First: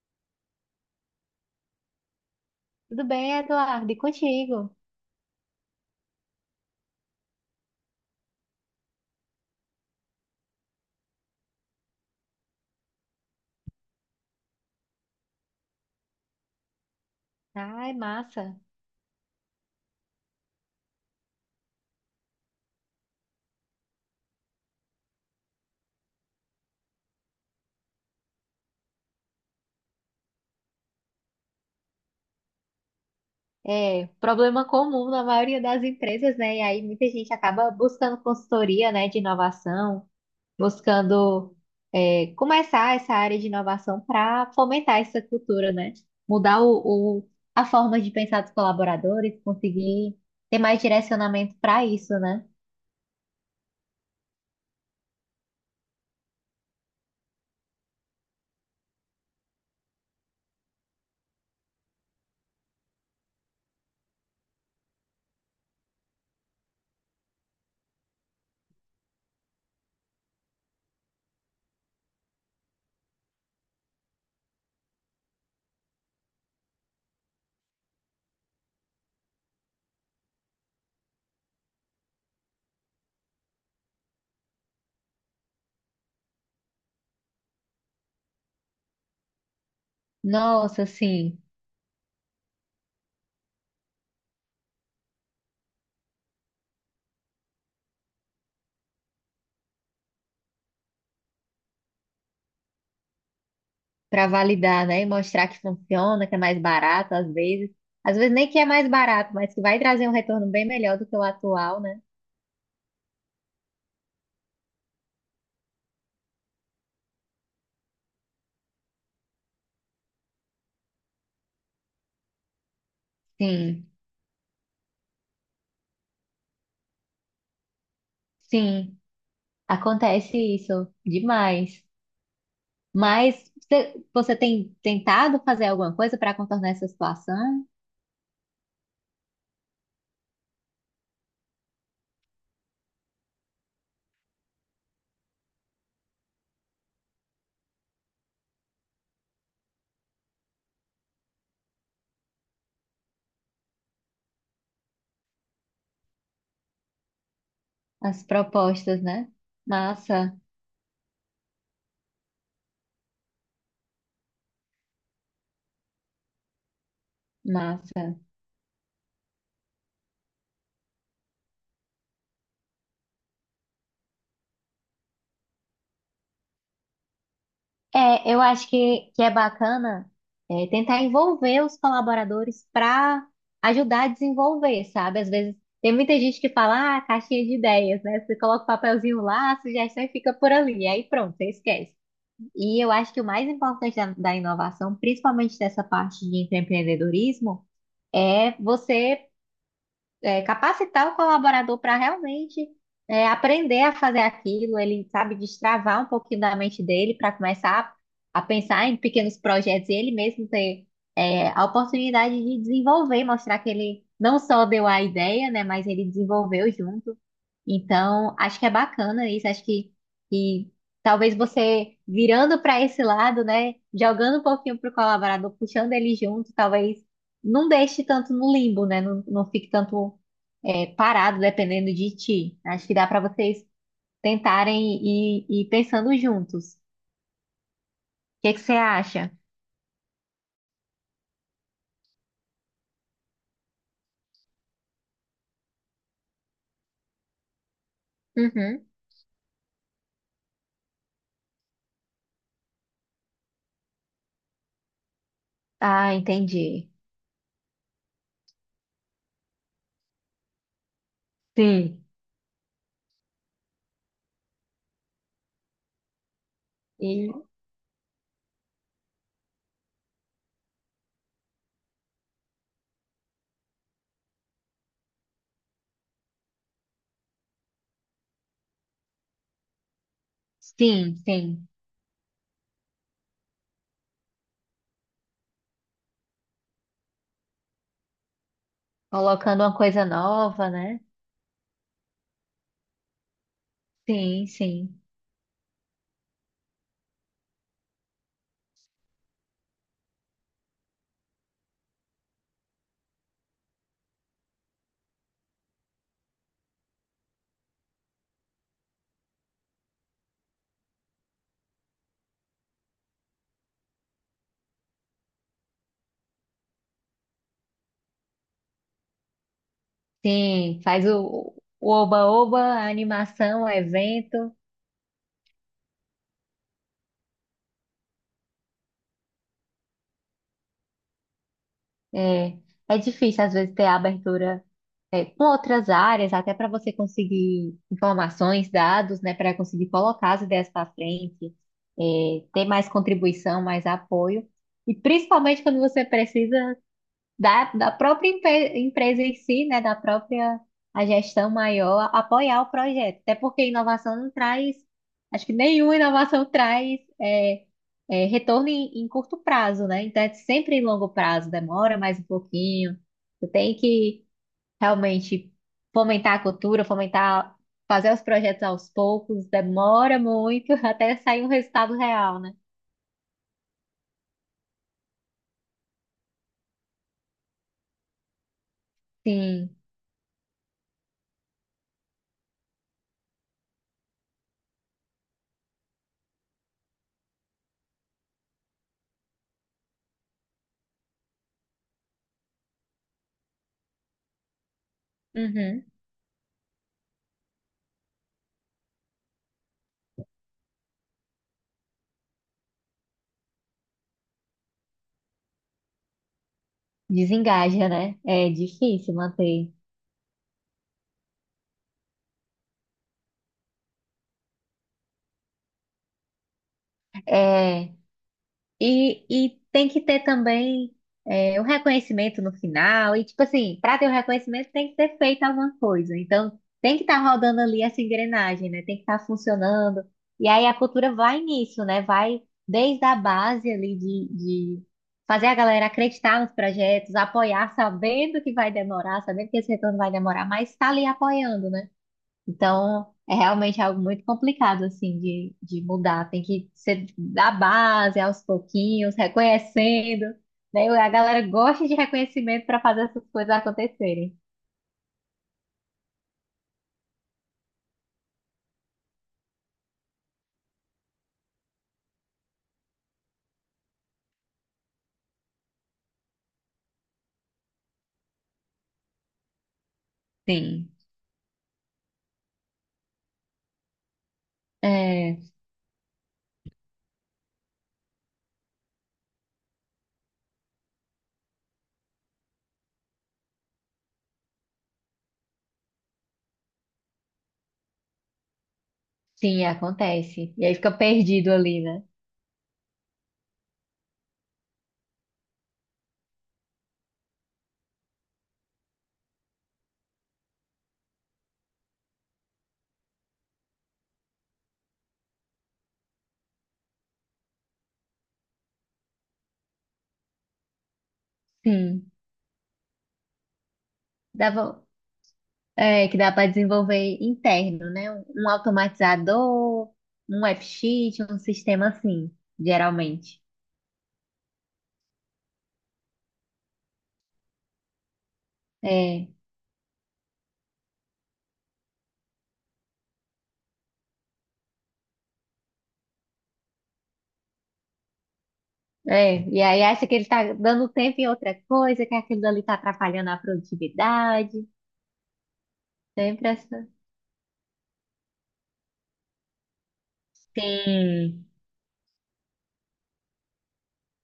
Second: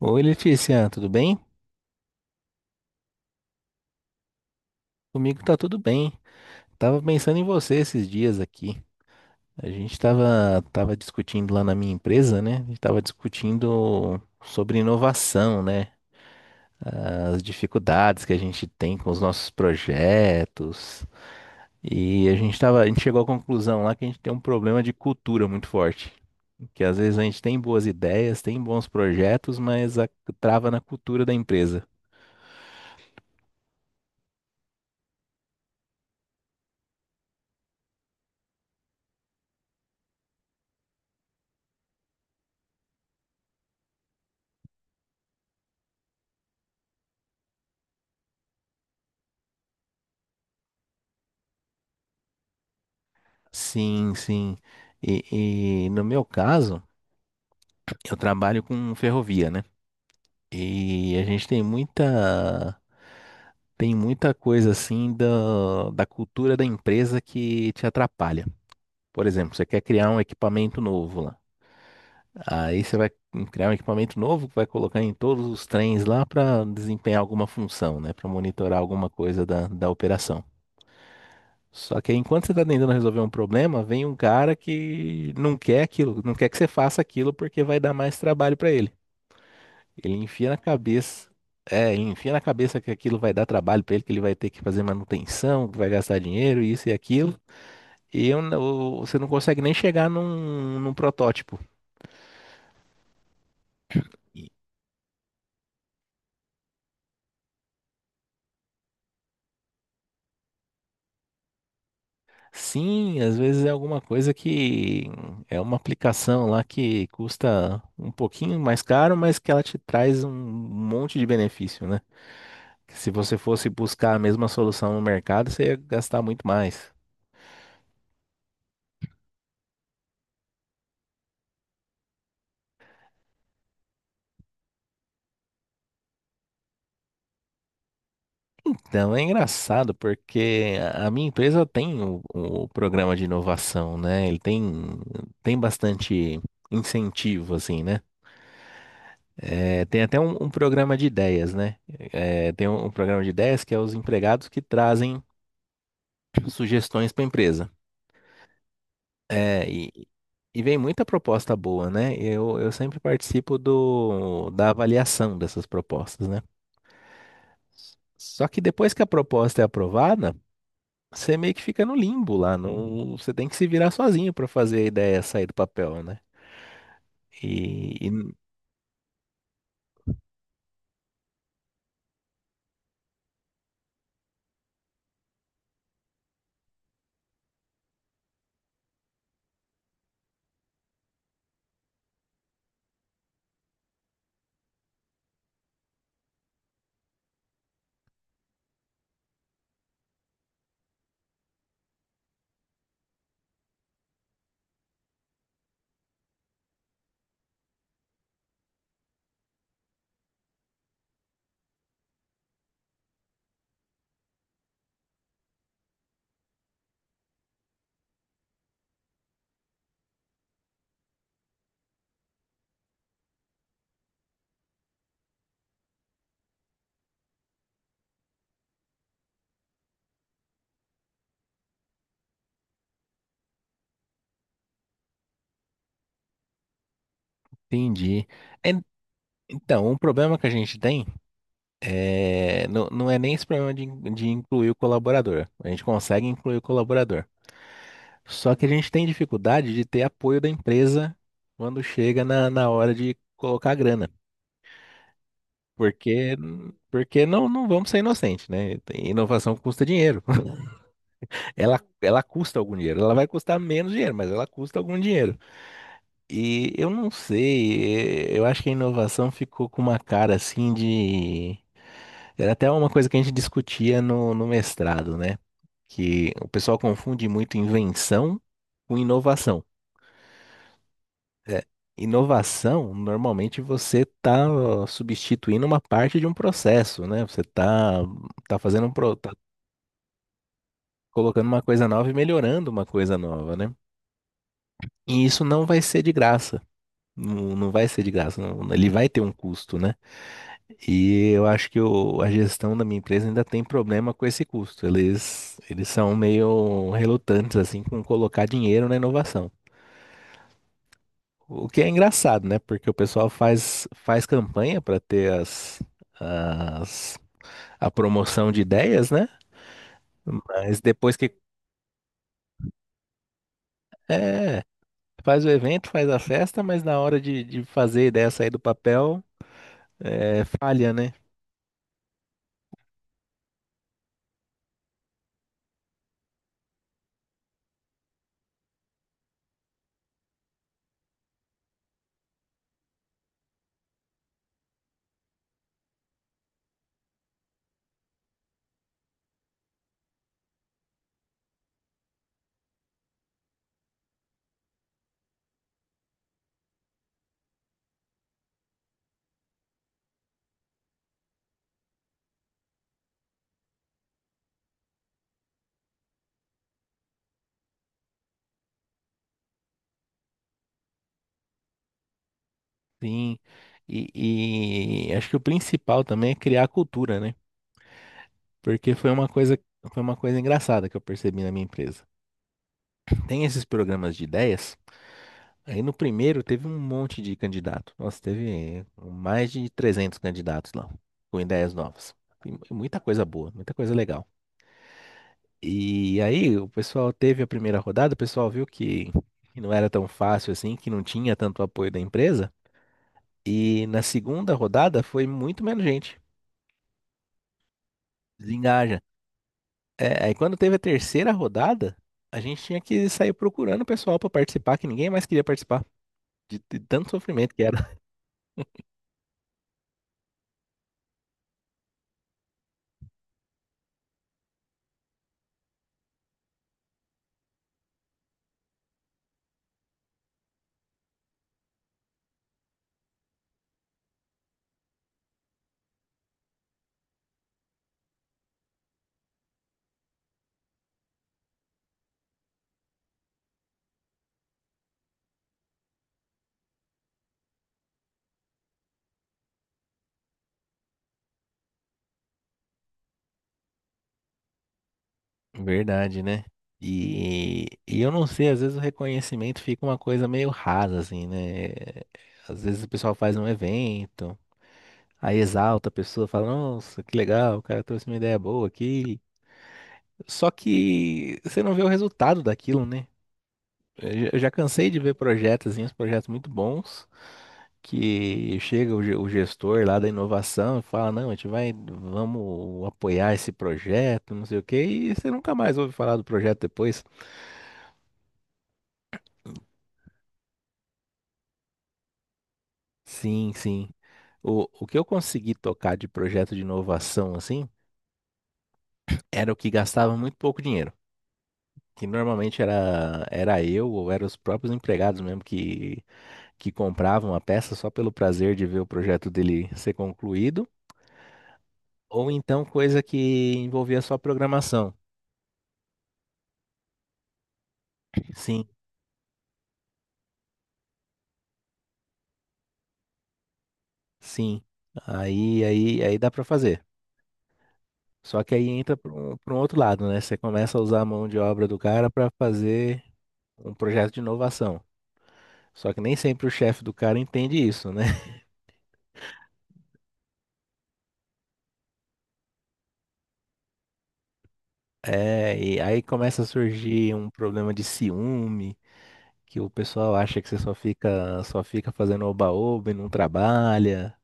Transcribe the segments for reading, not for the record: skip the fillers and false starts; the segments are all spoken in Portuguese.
Oi, Letícia, tudo bem? Tudo bem, Eduardo? E contigo? Comigo tá tudo bem. Tava pensando em você esses dias aqui. A gente tava discutindo lá na minha empresa, né? A gente tava discutindo sobre inovação, né? As Ai, dificuldades que a massa. gente tem com os nossos projetos. E a gente tava, a gente chegou à conclusão lá que a gente tem um problema de cultura muito forte. Que às vezes a gente tem boas ideias, tem bons projetos, trava na cultura da empresa. É problema comum na maioria das empresas, né? E aí muita gente acaba buscando consultoria, né, de inovação, buscando começar essa área de inovação para fomentar essa cultura, né? Mudar a forma de pensar dos colaboradores, conseguir ter mais direcionamento para isso, né? Sim, sim. No meu caso, eu trabalho com ferrovia, né? E a gente tem muita coisa assim da cultura da empresa que te atrapalha. Por exemplo, você quer criar um equipamento novo lá. Aí você vai criar um equipamento novo que vai colocar em todos os trens lá para desempenhar alguma função, né? Para monitorar alguma coisa da operação. Só que aí, enquanto você está tentando resolver um problema, vem um cara que não quer aquilo, não quer que você faça aquilo porque vai dar mais trabalho para ele. Ele enfia na Nossa, cabeça. sim. É, ele enfia na cabeça que aquilo vai dar trabalho pra ele, que ele vai ter que fazer manutenção, que vai gastar dinheiro, isso e aquilo. Você não consegue nem chegar num protótipo. Para E- validar, né? E mostrar que funciona, que é mais barato às vezes. Às vezes nem que é mais barato, mas que vai trazer um retorno bem melhor do que o atual, né? Sim, às vezes é alguma coisa que é uma aplicação lá que custa um pouquinho mais caro, mas que ela te traz um monte de benefício, né? Que se você fosse Sim, buscar a mesma solução no mercado, você ia gastar muito mais. sim, acontece isso demais. Mas você tem tentado fazer alguma coisa para contornar essa situação? Então é engraçado porque a minha empresa tem o programa de inovação, né? Ele tem tem bastante incentivo, assim, né? É, tem até um programa de ideias, né? É, tem um programa de ideias que é os empregados que trazem sugestões para a empresa. As propostas, né? É, Massa, e vem muita proposta boa, né? Eu sempre participo da avaliação dessas propostas, né? massa. Só que depois que a proposta é aprovada, você meio que fica no limbo lá, não, você tem que se virar sozinho para fazer a ideia sair do papel, né? E, e- É, eu acho que é bacana tentar envolver os colaboradores para ajudar a desenvolver, sabe? Às vezes tem muita gente que fala, ah, caixinha de ideias, né? Você coloca o papelzinho lá, a sugestão e fica por ali, aí pronto, você esquece. E eu acho que o mais importante da inovação, principalmente dessa parte de empreendedorismo, é você capacitar o colaborador para realmente aprender a fazer aquilo, ele sabe destravar um pouquinho da mente dele para começar a pensar em pequenos projetos e ele mesmo ter a oportunidade de desenvolver, mostrar que ele não só deu a ideia, né, mas ele desenvolveu junto. Então, acho que é bacana isso. Acho que talvez você virando para esse lado, né? Jogando um pouquinho pro colaborador, puxando ele junto, talvez não deixe tanto no limbo, né? Não fique tanto parado dependendo de ti. Acho que dá para vocês tentarem e ir pensando juntos. O Entendi. que é que você En- acha? Então, um problema que a gente tem é, não, não é nem esse problema de incluir o colaborador. A gente consegue incluir o colaborador. Só que a Uhum. gente tem dificuldade de ter apoio da empresa quando chega na hora de colocar a grana. Ah, Porque, entendi. Porque não, não vamos ser inocentes, né? Inovação custa dinheiro. Sim. Ela custa algum dinheiro. Ela vai custar menos dinheiro, mas ela custa algum dinheiro. E eu não E, sei, eu acho que a inovação ficou com uma cara assim de. Era até uma coisa que a gente discutia no mestrado, né? Que o pessoal confunde muito invenção com inovação. sim, É, sim. inovação, normalmente você está substituindo uma parte de um processo, né? Você está tá tá fazendo Colocando uma coisa nova, né? colocando uma coisa nova e melhorando uma coisa nova, né? Sim, sim. E isso não vai ser de graça. Não, não vai ser de graça, não, né? Ele vai ter um custo, né? E eu acho que a gestão da minha empresa ainda tem problema com esse custo. Eles são meio relutantes, assim, com colocar dinheiro na inovação. O que é engraçado, né? Porque o pessoal faz campanha para ter as, a promoção de ideias, né? Mas Sim, faz depois que. o oba-oba, a animação, o evento. É, faz o evento, faz a festa, mas na hora de fazer a ideia sair do papel, é, falha, né? É, é difícil, às vezes, ter a abertura com outras áreas, até para você conseguir informações, dados, né, para conseguir colocar as ideias para frente, ter mais contribuição, mais apoio. E principalmente quando você precisa da própria empresa em si, né, da própria a gestão maior, apoiar o projeto. Até porque inovação não traz, acho que nenhuma inovação traz retorno em curto prazo, né? Então é sempre em longo prazo, demora mais um pouquinho. Tu tem que realmente fomentar a cultura, fomentar, fazer os projetos aos poucos, demora muito até sair um resultado real, né? Sim, e acho que o principal também é criar a cultura, né? Porque Sim. foi uma coisa engraçada que eu percebi na minha empresa. Tem esses programas de ideias, aí no primeiro teve um monte de candidato. Nossa, teve mais de 300 candidatos lá, com ideias novas. E muita coisa boa, muita coisa legal. Uhum. E aí o pessoal teve a primeira rodada, o pessoal viu que não era tão fácil assim, que não tinha tanto apoio da empresa. E na segunda rodada foi muito menos gente. Desengaja, né? É Desengaja, difícil manter. é, aí quando teve a terceira rodada, a gente tinha que sair procurando o pessoal pra participar, que ninguém mais queria participar, de tanto sofrimento que era. É, e tem que ter também o reconhecimento no final. E, tipo assim, para ter o reconhecimento tem que ter feito alguma coisa. Então, tem que estar rodando ali essa engrenagem, né? Tem que estar funcionando. E aí a cultura vai nisso, né? Vai desde a base ali de fazer a galera acreditar nos projetos, apoiar, sabendo que vai demorar, sabendo que esse retorno vai demorar, mas está ali apoiando, né? Então, é realmente algo muito complicado, assim, de mudar. Tem que ser da base, aos pouquinhos, reconhecendo, né? A galera gosta de reconhecimento para fazer essas coisas acontecerem. Verdade, né? E eu não sei, às vezes o reconhecimento fica uma coisa meio rasa, assim, né? Às vezes o pessoal faz um evento, aí exalta a pessoa, fala, nossa, que legal, o cara trouxe uma ideia boa aqui. Só Sim. que você não vê o resultado daquilo, né? Eu já cansei de ver É, projetos, assim, uns projetos muito bons, que chega o gestor lá da inovação e fala, não, vamos apoiar esse projeto, não sei o quê, e você nunca mais ouve falar do projeto depois. sim, acontece. E aí fica perdido ali, né? Sim, sim. O que eu consegui tocar de projeto de inovação, assim, era o que gastava muito pouco dinheiro. Que normalmente era eu ou eram os próprios empregados mesmo que compravam a peça só pelo prazer de ver o projeto dele ser concluído, Sim. ou então coisa que envolvia só Dá, vo- programação. Que dá para desenvolver interno, né? Um Sim, automatizador, um app sheet, um sistema assim, geralmente. sim. Aí dá para fazer. Só que aí entra para É. Pra um outro lado, né? Você começa a usar a mão de obra do cara para fazer um projeto de inovação. Só que nem sempre o chefe do cara entende isso, né? É, e aí acha que ele tá dando tempo em outra coisa, que aquilo ali tá atrapalhando a produtividade. É, e aí começa a Sempre essa. surgir um problema de ciúme, que o pessoal acha que Hum. só fica fazendo oba-oba e não trabalha.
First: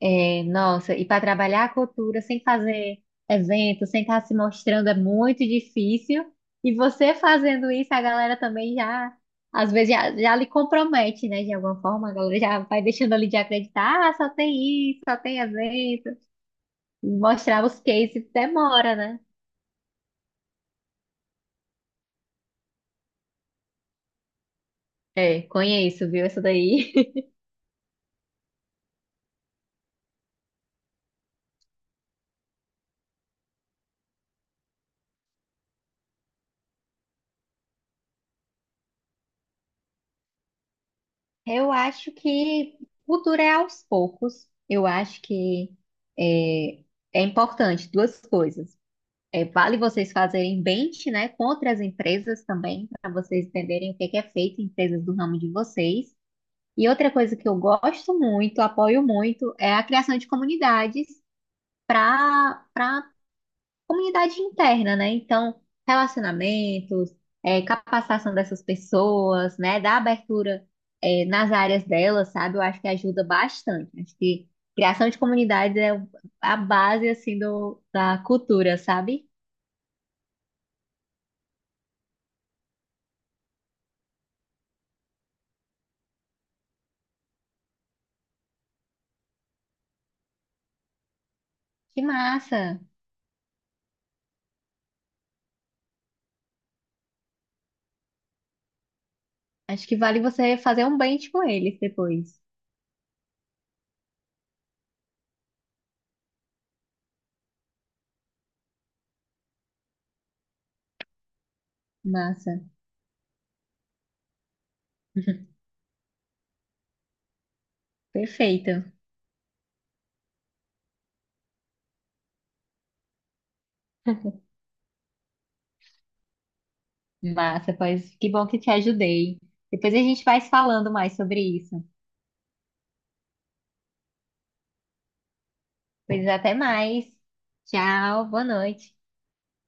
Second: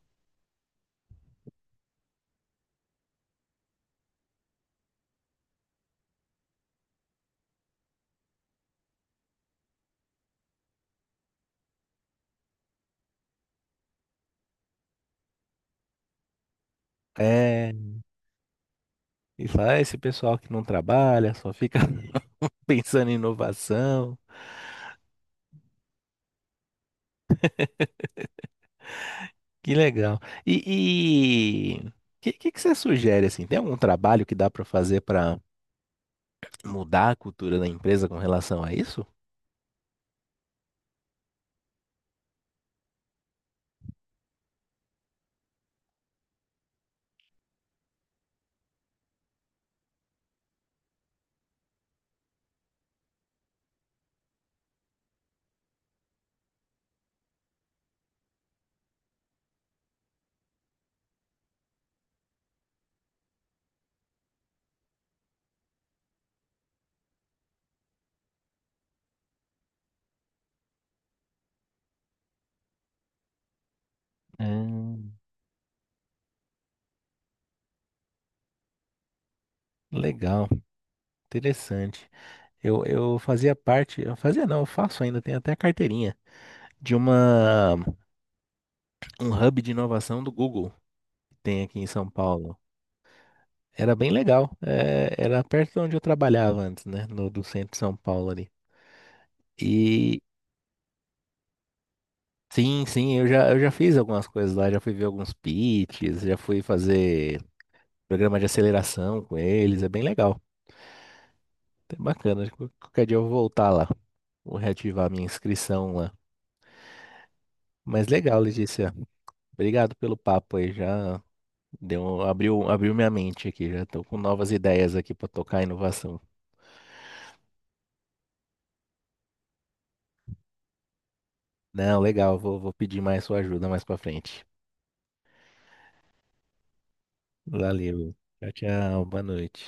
É, nossa, e para trabalhar a cultura sem fazer evento, sem estar se mostrando é muito difícil. E você fazendo isso, a galera também já, às vezes, já lhe compromete, né? De alguma forma, a galera já vai deixando ali de acreditar, ah, só tem isso, só tem evento. Mostrar É, os cases demora, né? e fala, "Ah, esse pessoal que não trabalha, só fica pensando em inovação." É, conheço, viu? Essa daí. Que legal. E o que você sugere assim? Tem algum trabalho que dá para fazer para mudar a cultura da empresa com relação a isso? Eu acho que cultura é aos poucos. Eu acho que é, é importante duas coisas. É, vale vocês fazerem bench, né, contra as empresas também, para vocês entenderem o que que é feito em empresas do ramo de vocês. E outra coisa que eu gosto muito, apoio muito, é a criação de comunidades para comunidade interna, né? Então, relacionamentos, capacitação dessas pessoas, né? Da abertura, nas áreas delas, sabe? Eu acho que ajuda bastante. Acho que criação Hum, de comunidades é a base, assim, da cultura, sabe? legal, interessante. Eu fazia parte, eu fazia não, eu faço ainda, tenho até carteirinha, de uma um hub de inovação do Google que tem aqui em Que São Paulo. massa! Era bem legal. É, era perto de onde eu trabalhava antes, né? No, Do centro de São Paulo ali. Acho que E vale você fazer um bench com eles depois. sim, sim, eu já fiz algumas coisas lá, já fui ver alguns pitches, já fui fazer programa de aceleração com eles, é bem legal. É bacana, Massa. Qualquer dia eu vou voltar lá, vou reativar a minha inscrição lá. Mas legal, Perfeito. Letícia. Obrigado pelo papo aí, já deu, abriu minha mente aqui, já tô com novas ideias aqui pra tocar inovação. Massa, pois que bom que te ajudei. Depois a gente vai se falando mais sobre isso. Não, legal, vou pedir mais sua ajuda mais pra frente. Pois até mais. Valeu. Tchau, boa Tchau, noite. tchau, boa noite.